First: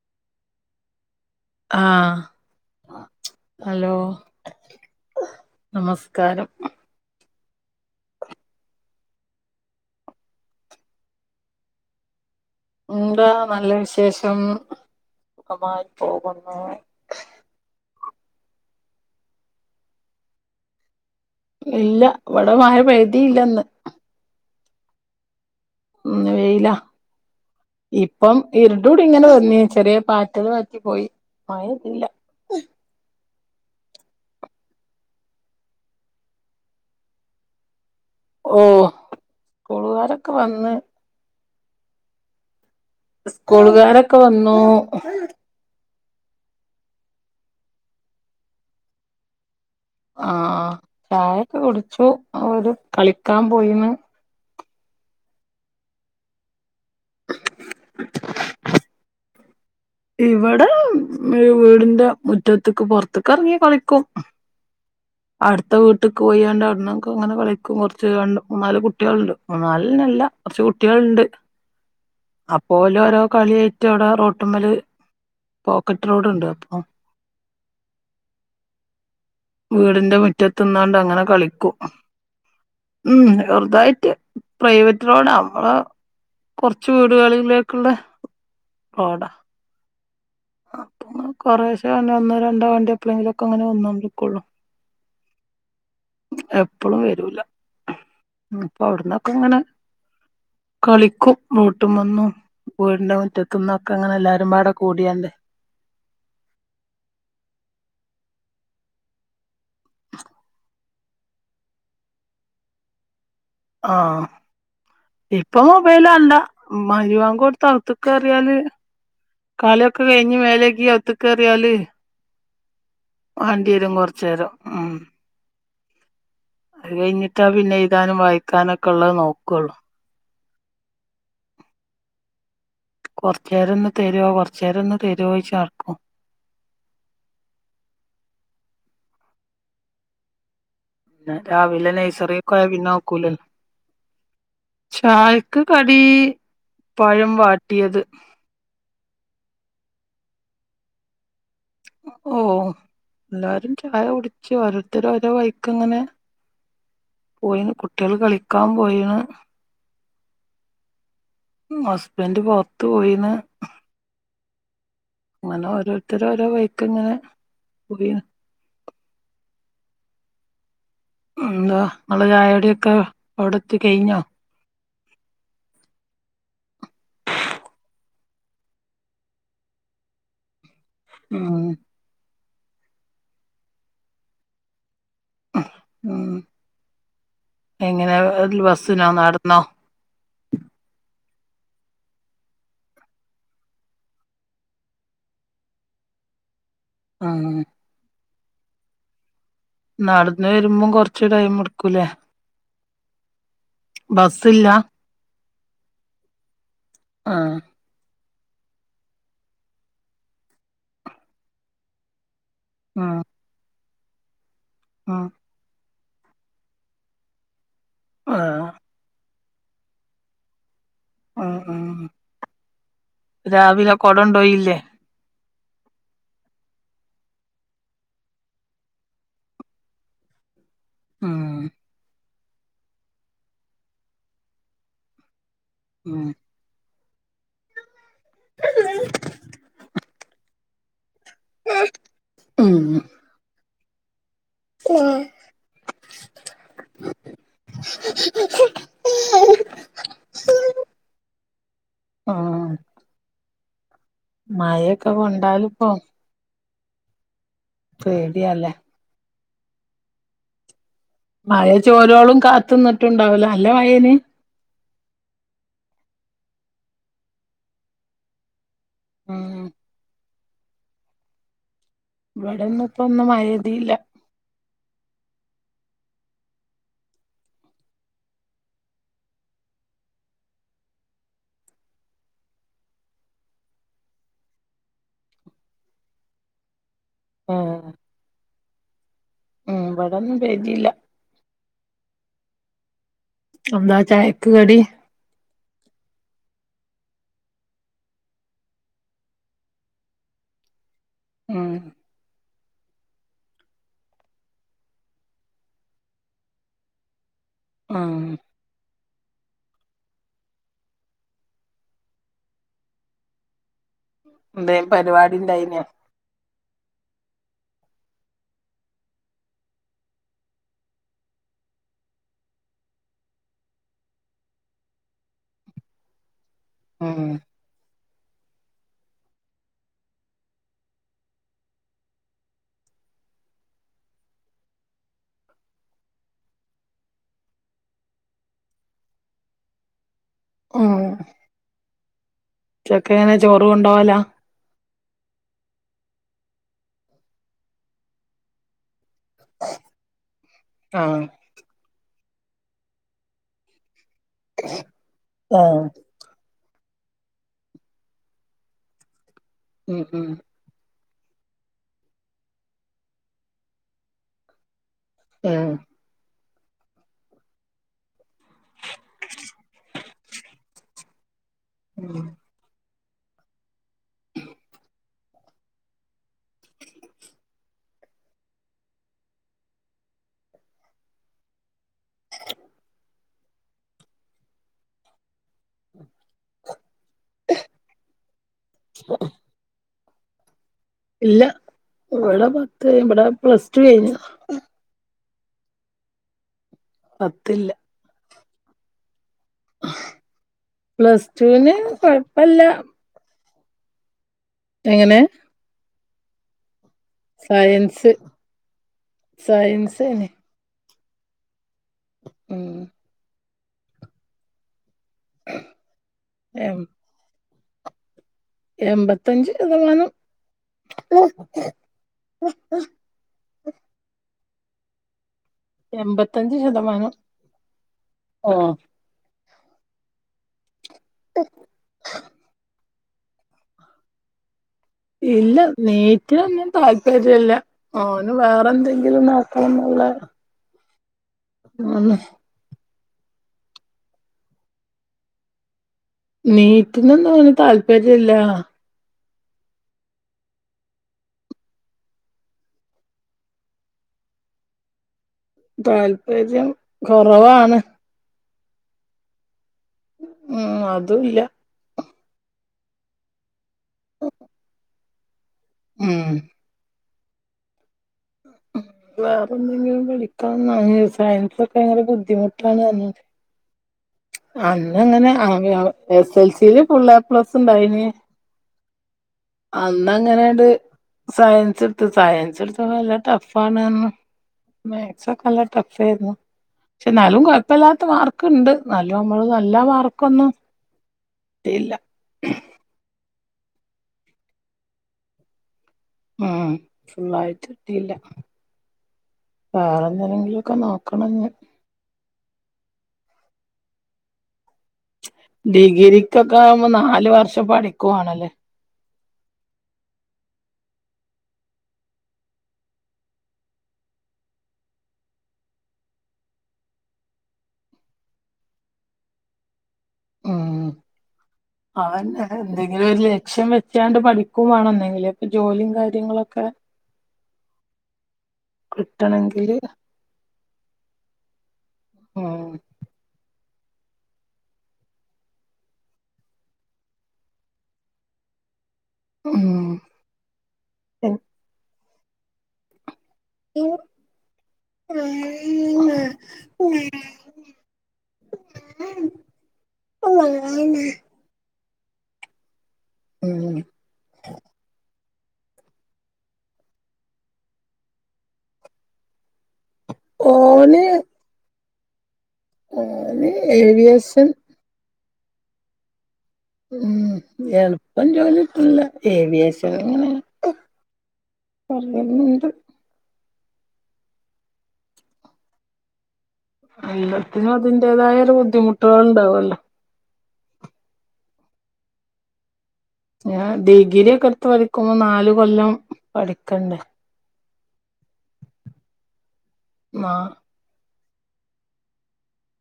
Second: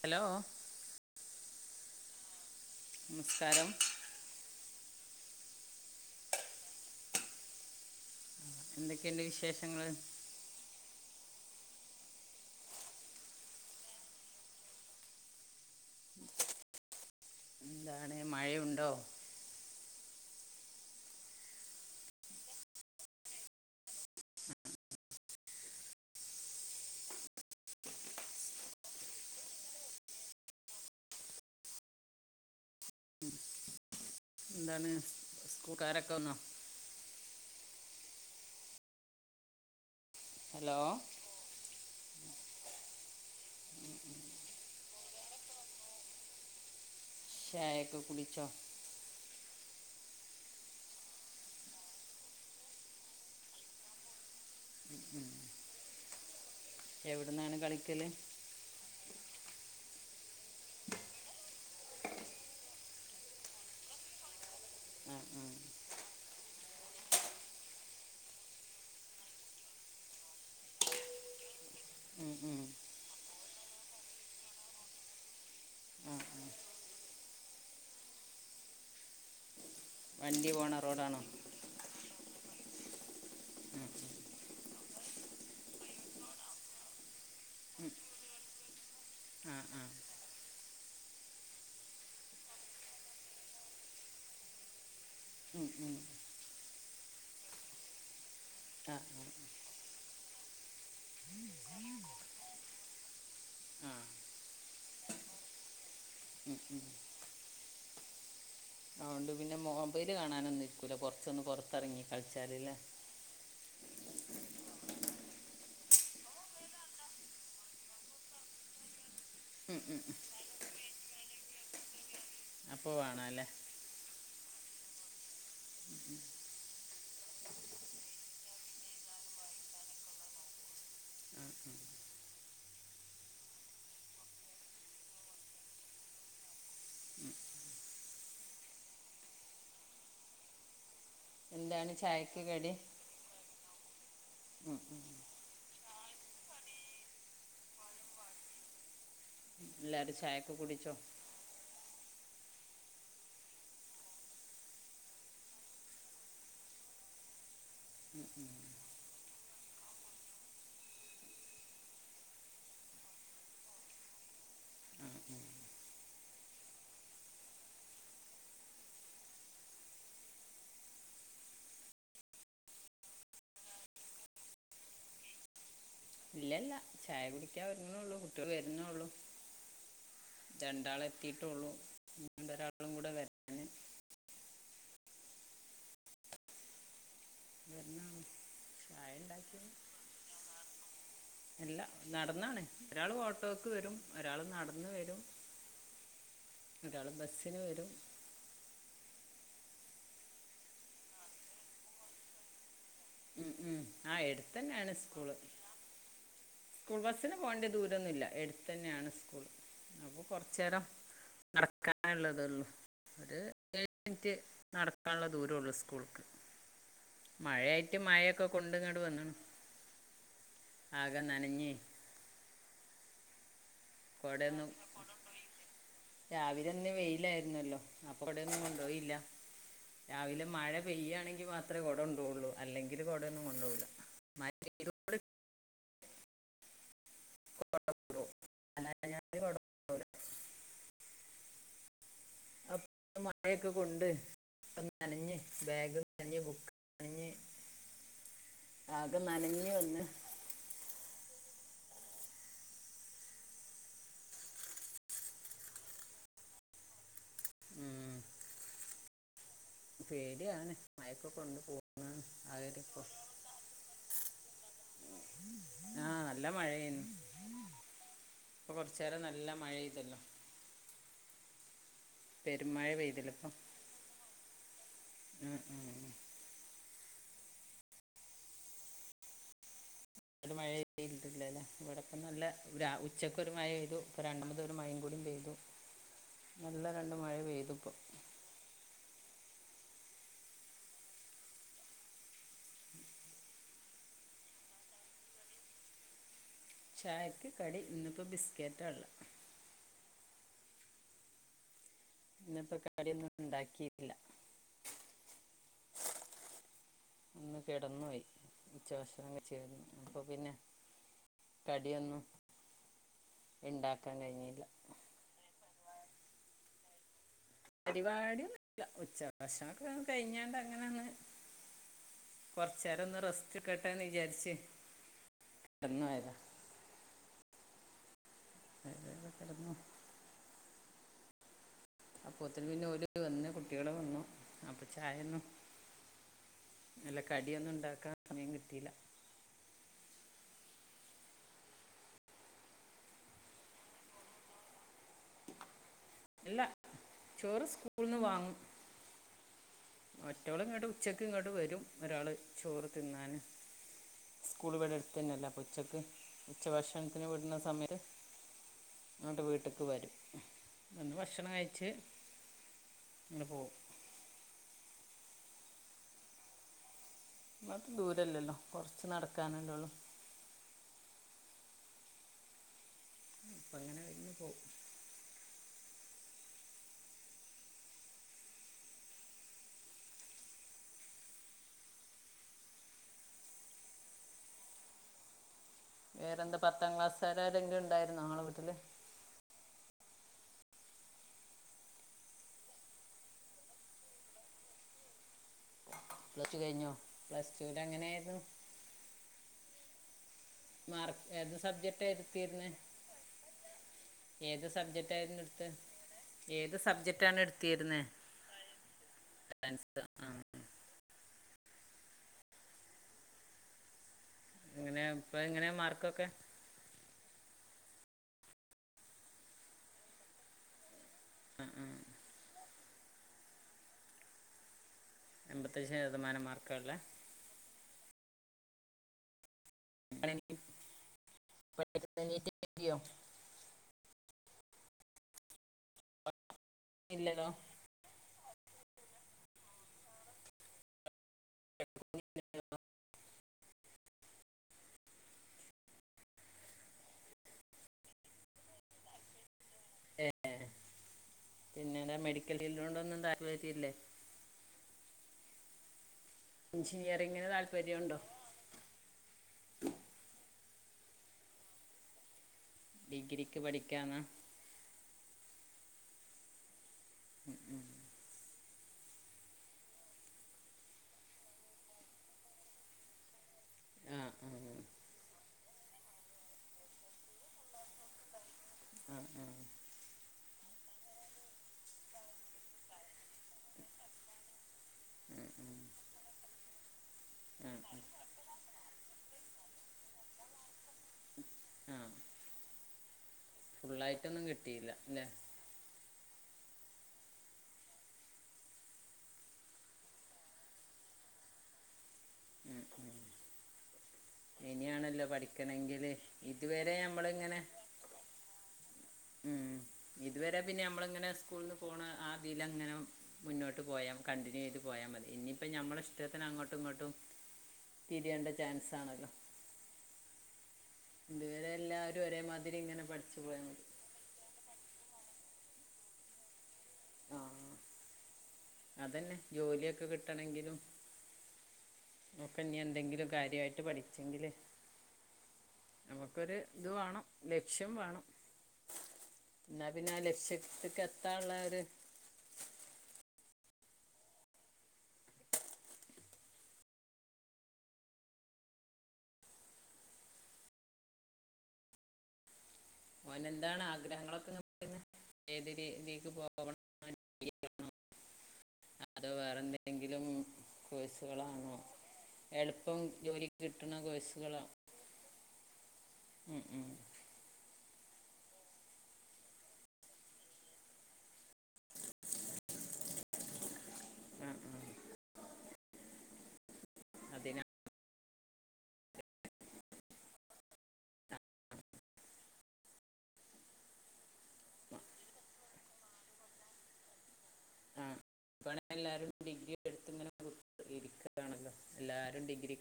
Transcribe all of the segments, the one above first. Hello. ആഹ് നമസ്കാരം hello. നമസ്കാരം. എന്തേക്കെ ഇണ്ട് വിശേഷങ്ങള്. ന്താ നല്ല വിശേഷം സുഖമായി പോകുന്നു. എന്താണ് മഴയുണ്ടോ ഇല്ല ഇവടെ മഴ പേയ്തീല്ല ഇന്ന്. ഇന്ന് വെയില. ഇപ്പം ഇര്ട് കൂടി ഇങ്ങനെ വന്നീനി ചെറ്യേ പാറ്റൽ പാറ്റി പോയി മഴ ഇല്ല. ഉം എന്താണ് സ്കൂൾകാരക്ക വന്നോ ഓഹ്. സ്‌കൂളാരൊക്ക വ ഹലോ, സ്കൂള്കാരൊക്ക വന്നു. ചയക്ക കുടിച്ചോ ആ ആ ചായക്ക കുട്ച്ചു ഓര് കളിക്കാം പോയിണ് ഉം ഉം എവ്ട്ന്നാണ് കളിക്കല് ഇവടെ വി വീട്ന്റെ മുറ്റത്ത്ക്ക് പോർത്ത്ക്ക് എർങ്ങി കളിക്കും. ആ ആ അട്ത്ത വീ ട്ട്ക്ക് പോയാണ്ട് അവ്ട്ന്ന് ഒക്ക ഇങ്ങനെ കളിക്കും കൊർച്ച് രണ്ട് മൂന്നാല് കുട്ടിയള്ണ്ട് മൂന്നാൽനല്ല കൊർച്ച് കുട്ടിയള്ണ്ട്. ഉം, ഉം. അപ്പോലോ ഓരോ കളി ആയിട്ട് അവ്ടെ റോട്ട്മ്മല്. പോക്കറ്റ് ആ റോഡ് ആ. ഇണ്ട് അപ്പം വീട്ന്റെ വണ്ടി മുറ്റത്ത് പോണ നിന്നാണ്ട് റോഡാണോ അങ്ങനെ കളിക്കും ഉം ഉം. ചെർതായിട്ട്. പ്രൈവറ്റ് റോഡാ നമ്മളെ കൊർച്ച് വീട്കളിലേക്ക്ള്ള റോഡാ. ആ ആ അപ്പൊ കൊറേശേ ഒന്നോ രണ്ടോ വണ്ടി എപ്പളെങ്കിലൊക്ക ഇങ്ങനെ വന്നൊണ്ട്ക്കോള്ളൂ. ഉം ഉം. എപ്പളും വരൂല ഇപ്പൊ ആ ആ അവ്ട്ന്നൊക്ക ഇങ്ങനെ. കളിക്കും റോട്ട്മന്നും. വീട്ന്റെ ആ മുറ്റത്ത്ന്നൊക്ക ഇങ്ങനെ എല്ലാരും പാടെ കൂടിയാണ്ട്. ഉം ഉം. അതൊണ്ട് പിന്നെ മൊബൈല് കാണാന് ഒന്നും ഇര്ക്കൂല കൊർച്ചൊന്ന് പൊർത്തറങ്ങി കളിച്ചാല് ലെ ആ ഇപ്പൊ മൊബൈല അല്ല മഹ് രിബാങ്ക് കൊട്ത്താ അവ്ത്ത്ക്ക് കെറിയാല്. കളി ഒക്ക കഴിഞ്ഞ് മേലകി അവ്ത്ത്ക്കെറിയാല് അപ്പോൾ വേണം അല്ലേ വാണ്ടിയരും കൊർ ചേര ഉം [inaudible] അത് കഴിഞ്ഞിട്ടാ പിന്നെഴുതാനും വായിക്കാനും ഒക്കെ ഉള്ളത് നോക്കുവൊള്ളു ഉം ഉം കൊറച്ചേരം ഒന്ന് തരുവോ കൊറച്ചേരം ഒന്ന് തരുവോയിച്ച് നടക്കും ഉം ഞാൻ രാവിലെ എന്താണ് ചായക്ക് നഴ്സറിക്കോയ കടി പിന്നെ ആക്കൂലല്ലോ ചായ ക്ക് കടി പഴം വാട്ടിയത് എല്ലാരും ചായക്ക കുടിച്ചോ ഓഹ് എല്ലാരും ചായ കുടിച്ച് ഓരോരുത്തരു ഓരോ വൈക്ക്ങ്ങനെ പോയിന് കുട്ടികള് കളിക്കാൻ പോയിന് ഹസ്ബൻഡ് പൊറത്തു പോയിന്ന് ആ ആ അങ്ങനെ ഓരോരുത്തരോരോ വൈക്ക്ങ്ങനെ പോയി എന്താ ഇങ്ങളെ ചായകുടിയോക്കെ അവിടെത്തി കഴിഞ്ഞോ ഇല്ലല്ല ചായ കുടിക്കാൻ ഒര്ങ്ങ്ളൊള്ളൂ കുട്ട്യേൾ വെര്ന്നോള്ളു രണ്ടാള് ഉം എത്തീട്ടൊള്ളൂ ഇഞ്ഞുണ്ടൊരാളും കൂടെ വരാന് ഉം ഉം എങ്ങനെ വരുന്നുള്ളൂ ല് ബസ്സ്നോ ചായ ഉണ്ടാക്കി നടന്നോ ഇല്ല നടന്നാണ് ഒരാള് ഓട്ടോക്ക് വരും ഒരാള്നടന്ന് വെരും ഒരാള് ഉം ബസ്സിന് വരും നടന്ന് വരുമ്പം കൊർച്ച് ടൈംഎട്ക്കൂലേ ഉം ഉം ആഹ് ബസ്സില്ല ഇടത്തന്നേണ് സ്കൂള് സ്കൂൾ ബസ്സിന് ആഹ് പോണ്ട ദൂര ന്നുല്ല ഏടത്തന്നയാണ് സ്കൂൾ അപ്പൊ കൊറച്ചേരം നടക്കാള്ളതൊള്ളു ആഹ് ഒര് ഏയ്മിൻറ്റ് നടക്കാള്ള ദൂരള്ളൂസ്കൂൾക്ക് മഴയായിറ്റ് മ ക്ക ആഹ് കൊണ്ട്ങ്ങട്ട് വന്ന്ണ് ഉം ആകെനനഞ്ഞ് ഉം രാവിലെ കൊടണ്ടോയില്ലേ രാവിലന്നെ വെയിലായിര്ന്നല്ലോ അപ്പൊ കൊടെന്നും കൊണ്ടോയില്ല രാവിലെ മഴ ഉം പെയ്യാണെങ്കിമാത്രേ കൊടണ്ടോവൊള്ളൂ അല്ലെങ്കില് കൊടന്നും കൊണ്ടവുല ഉം [unintelligible] അല്ലാഞ്ഞാല് കൊടണ്ടോവുല ഉം മഴെക്കെ നിന്നുളള കൊണ്ട് ഒക്കെനനഞ്ഞ് ബാഗ് നനഞ്ഞ് ബുക്ക്നനഞ്ഞ് ആകെ നനഞ്ഞ് വന്ന് ആഹ് മഴയെക്കെ കൊണ്ടാലിപ്പോ ഉം, പേടിയാല്ലേ പേടിയാണ് മഴയൊക്കെ കൊണ്ട് മഴ പോകുന്നതാണ് ചോരോളും അവരിപ്പോൾ കാത്ത്ന്നിട്ട്ണ്ടാവുലോ നല്ലമഴേനി ആഹ് നല്ലമഴയേനു ഇപ്പൊ കുറച്ചേരം നല്ല ഉം മഴെയ്തല്ലോ ഇവിടൊന്നും പെരുമഴ ഇപ്പ ഒന്നും പെയ്തില്ലിപ്പം മഴെയ്തില്ല ആഹ് ആഹ് അവ്ടെ മഴപെയ്ട്ടില്ലല്ലേ ഇവിടപ്പ നല്ല രാ ഉച്ചക്ക് ഒരു മഴപെയ്തു ഇപ്പൊ രണ്ടാമതൊര് മഴേം കൂടിപെയ്തു നല്ല രണ്ട് മഴ ആഹ് പെയ്ത്പ്പം ഉം ഇവടൊന്നും പെയ്തീല്ല എന്താ ചായക്ക് കടി? ചായക്ക് കടി ഇന്ന് പ്പം ബിസ്ക്കേറ്റാള്ളെ. ഉം ഇന്ന് പ്പ കടിയൊ ന്നും ഇണ്ടാക്കീല്ല. ഒന്ന് ഉം കിടന്നോയി. ഉച്ചഭക്ഷണം കഴിച്ചു കെട്ന്നു. അപ്പൊ പിന്നെ കടിയൊന്നും ഇണ്ടാക്കാൻ കഴിഞ്ഞീല്ല. പരിപാടിണ്ടായിന്യൊ? പരിപാടിയൊന്നുല്ല. ഉച്ചഭക്ഷണക്കെ കഴിഞ്ഞാണ്ട് അങ്ങനൊന്ന്, കൊർച്ചേരൊന്ന് റെസ്റ്റ് ഇട്ക്കട്ടെന്ന് വിചാര്ച്ച്. കെട്ന്നോയതാ. ഉം [unintelligible] കെടന്നൊ അപ്പോത്തിന് പിന്നെ ഓല് വന്ന് കുട്ട്യേള് വന്നു. അപ്പൊ ചായൊന്നും അല്ല കടിയൊന്നുണ്ടാക്കാൻ സമയം കിട്ടീല്ല. ഉം ഉച്ചക്കെങ്ങനെ ചോറ് കൊണ്ടോവലാ? അല്ല ചോറ് സ്കൂൾന്ന് വാങ്ങും. മറ്റോള് ങ്ങട്ട് ആഹ് ഉച്ചക്ക് ങ്ങട്ട് വരും ഒരാള് ചോറ് തിന്നാന്. സ്കൂള് വടെ എട്ത്തന്നല്ലെ അപ്പൊ ആഹ് ഉച്ചക്ക് ഉച്ച ഭക്ഷണത്തിന് വിട്ണ സമയത്ത് ഇങ്ങട്ട് വീട്ട് ക്ക് ഉം വരും. ഉം വന്ന് ഭക്ഷണം കഴിച്ച് ങ്ങട്ട് പോവും. ആഹ് അയ്മാത്രം ദൂരല്ലല്ലോ കൊർച്ച് നടക്കാനല്ലോള്ളൂ. ഉം അപ്പ അങ്ങനെ വര്ന്ന് പോവും. വേറെന്താ പത്താം ക്ലാസ്സാരാരെങ്കിലും ഉണ്ടായിരുന്നോ ഇങ്ങളെ വീട്ടില്? ഇല്ല ഇവടെ പത്ത് ഇബടെ പ്ലസ് ടു കഴിഞ്ഞതാ. പ്ലസ് ടു കഴിഞ്ഞോ? പ്ലസ് ടു പത്തില്ല ല് എങ്ങനേര്ന്നു? മാർക്ക് പ്ലസ് ടു ഏത് ന് സബ്ജക്റ്റ് കൊഴപ്പെല്ല. എടുത്തിരുന്നത് ഏത് എങ്ങനെ സബ്ജക്റ്റായിരുന്നു ഇട്ത്തത്? എങ്ങനെ? ഏത് സബ്ജക് റ്റാണ് ഇട്‌ത്തീര്ന്നെ? Science science. സയൻസ് സയൻസേനി ആഹ്. ഉം എങ്ങനെ, ഇപ്പൊ എങ്ങനെ മാർക്കൊക്കെ. എം എമ്പത്തഞ്ച് ശതമാനം. ആ ആ എൺപത്തഞ്ച് ശതമാനം എമ്പത്തഞ്ച് മാർക്കുള്ള ശതമാനം. ആഹ്. [unintelligible] നീറ്റ് [unintelligible] ഇല്ല നീറ്റിലൊന്നും ഇല്ലല്ലോ താല്പര്യല്ല. ഓന് വേറെ എന്തെങ്കിലും നോക്കണം ന്നുള്ളെ ആണ്. [unintelligible] നീറ്റ്നൊന്നും ഓന് താല്പര്യല്ലാ. ഏഹ് പിന്നെ എന്താ മെഡിക്കൽ ഫീൽഡിനൊന്നും താൽപര്യല്ലേ. താല്പര്യം കൊറവാണ്. [unintelligible] ണ്ടോ ഉം അതും ഇല്ല. ഡിഗ്രിക്ക് പഠിക്കാന്നാ. ഉം ഉം ഉം. വേറെ എന്തെങ്കിലും പഠിക്കാ സയൻസൊക്കെ ഭയങ്കര ബുദ്ധിമുട്ടാണ് പറഞ്ഞത് ആ ആ അന്ന് അങ്ങനെ എസ് എൽസിയില് ഫുള് എപ്ലസ് ഉണ്ടായിനി ആഹ് ആഹ്. അന്നങ്ങനെട് സയൻസ് എടുത്ത് സയൻസ് എടുത്ത് നല്ല ടഫ് ആണ്ന്ന് ആ സയൻസൊക്കെ നല്ല ടഫ് ആയിരുന്നു പക്ഷെ എന്നാലും ആ കുഴപ്പല്ലാത്ത ആ മാർക്കുണ്ട്. നല്ലോ നമ്മള് നല്ല മാർക്കൊന്നും ഇല്ല. ആ ഫുള്ളായിട്ടൊന്നും കിട്ടിയില്ലല്ലെ. ഉം ഫുള്ളായിട്ട് കിട്ടിയില്ല. വേറെ എന്തെിലെങ്കിലുംക്കെ നോക്കണംഞ്ഞ്. ഉം ഉം. ഇനിയാണ് ഡിഗ്രിക്കൊക്കെ ആവുമ്പോ നാല് നമ്മളിങ്ങനെ വർഷം പഠിക്കുവാണല്ലേ. ഉം ഇതുവരെ പിന്നെ നമ്മള് ഇങ്ങനെ സ്കൂൾന്ന് പോണ ആതിൽങ്ങനെ മുന്നോട്ട് പോയാം കണ്ടിന്യൂ ചെയ്ത് പോയാൽ മതി ഇനിയിപ്പം ഞമ്മളെ ഇഷ്ടത്തിന് അങ്ങോട്ടും ഇങ്ങോട്ടും തിരിയേണ്ട ചാൻസാണല്ലോ. ഉം ഇതുവരെ എല്ലാരും ഒരേമാതിരി ഇങ്ങനെ ഒരു പഠിച്ചു പോയ ലക്ഷ്യം ചെയ്യാണ്ട് പഠിക്കുകവാണോ എന്തെങ്കിലും ഇപ്പൊ ജോലിയും കാര്യങ്ങളൊക്കെ ആഹ് അതന്നെ കിട്ടണെങ്കില് ജോലിയൊക്കെ കിട്ടണെങ്കിലും നോക്കെ ഉം നീ എന്തെങ്കിലും കാര്യായിട്ട് പഠിച്ചെങ്കിലേ നമുക്കൊരു ഇത് വേണം ലക്ഷ്യം വേണം ആഹ് എന്നാൽ പിന്നെ ആഹ് ലക്ഷ്യത്തക്ക് എത്താള്ള ഒരു [unintelligible] [inaudible] [unintelligible] മോന് എന്താണ് ആഗ്രഹങ്ങളൊക്കെ നോക്കുന്നെ ഏത് രീതിക്ക് പോകണംന്നാണ് അതോ വേറെന്തെങ്കിലും ഓന് കോഴ്സുകളാണോ എളുപ്പം ജോലി ഓന് കിട്ടണ ഏവിയേഷൻ കോഴ്സുകളാ ഉം എളുപ്പം ജോലി കിട്ടൂല്ല ഏവിയേഷങ്ങനെ.. പറയണുണ്ട് ആഹ് ആഹ് അതിനാ എല്ലാത്തിനും അതിന്റേതായ ഒരു ബുദ്ധിമുട്ടുകൾ ഉണ്ടാവുമല്ലോ ഞാൻ ഡിഗ്രി ഒക്കെ എടുത്ത് പഠിക്കുമ്പോ നാല് കൊല്ലം പഠിക്കണ്ടേ ആഹ് ഇത്തവണ എല്ലാരും ഡിഗ്രി എടുത്ത് ഇങ്ങനെ ആ ഇരിക്കാണല്ലോ എല്ലാരും ഡിഗ്രി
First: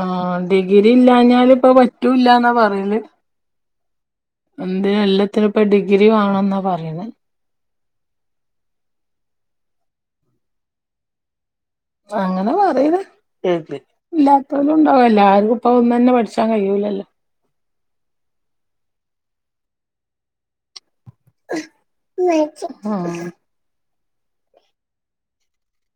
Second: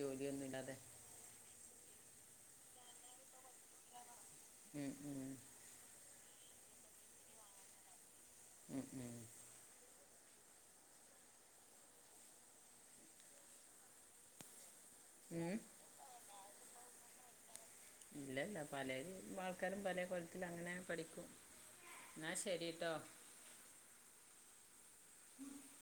ആഹ് ഡിഗ്രി ഇല്ലാഞ്ഞാല് ഇപ്പം പറ്റൂല്ലാന്നാ പറയ്ണേ ഉം എന്തിന് ഉം. എല്ലാത്തിനും ഇപ്പം ഡിഗ്രി വേണംന്നാ പറയ്ണേ ഉം ഉം അങ്ങനെ പറയ്ന്നെ കേട്ട് ഇല്ലാത്തവലും ഉണ്ടാവോല്ലോ എല്ലാവാരും ഉം. ഇപ്പൊ ഒന്ന് തന്നെ പഠിച്ച് ഇപ്പം കഴിയൂലല്ല ഇല്ലല്ല പല ആൾക്കാരും പല കൊലത്തിൽ അങ്ങനെ പഠിക്കും എന്നാ ശരിട്ടോ ആ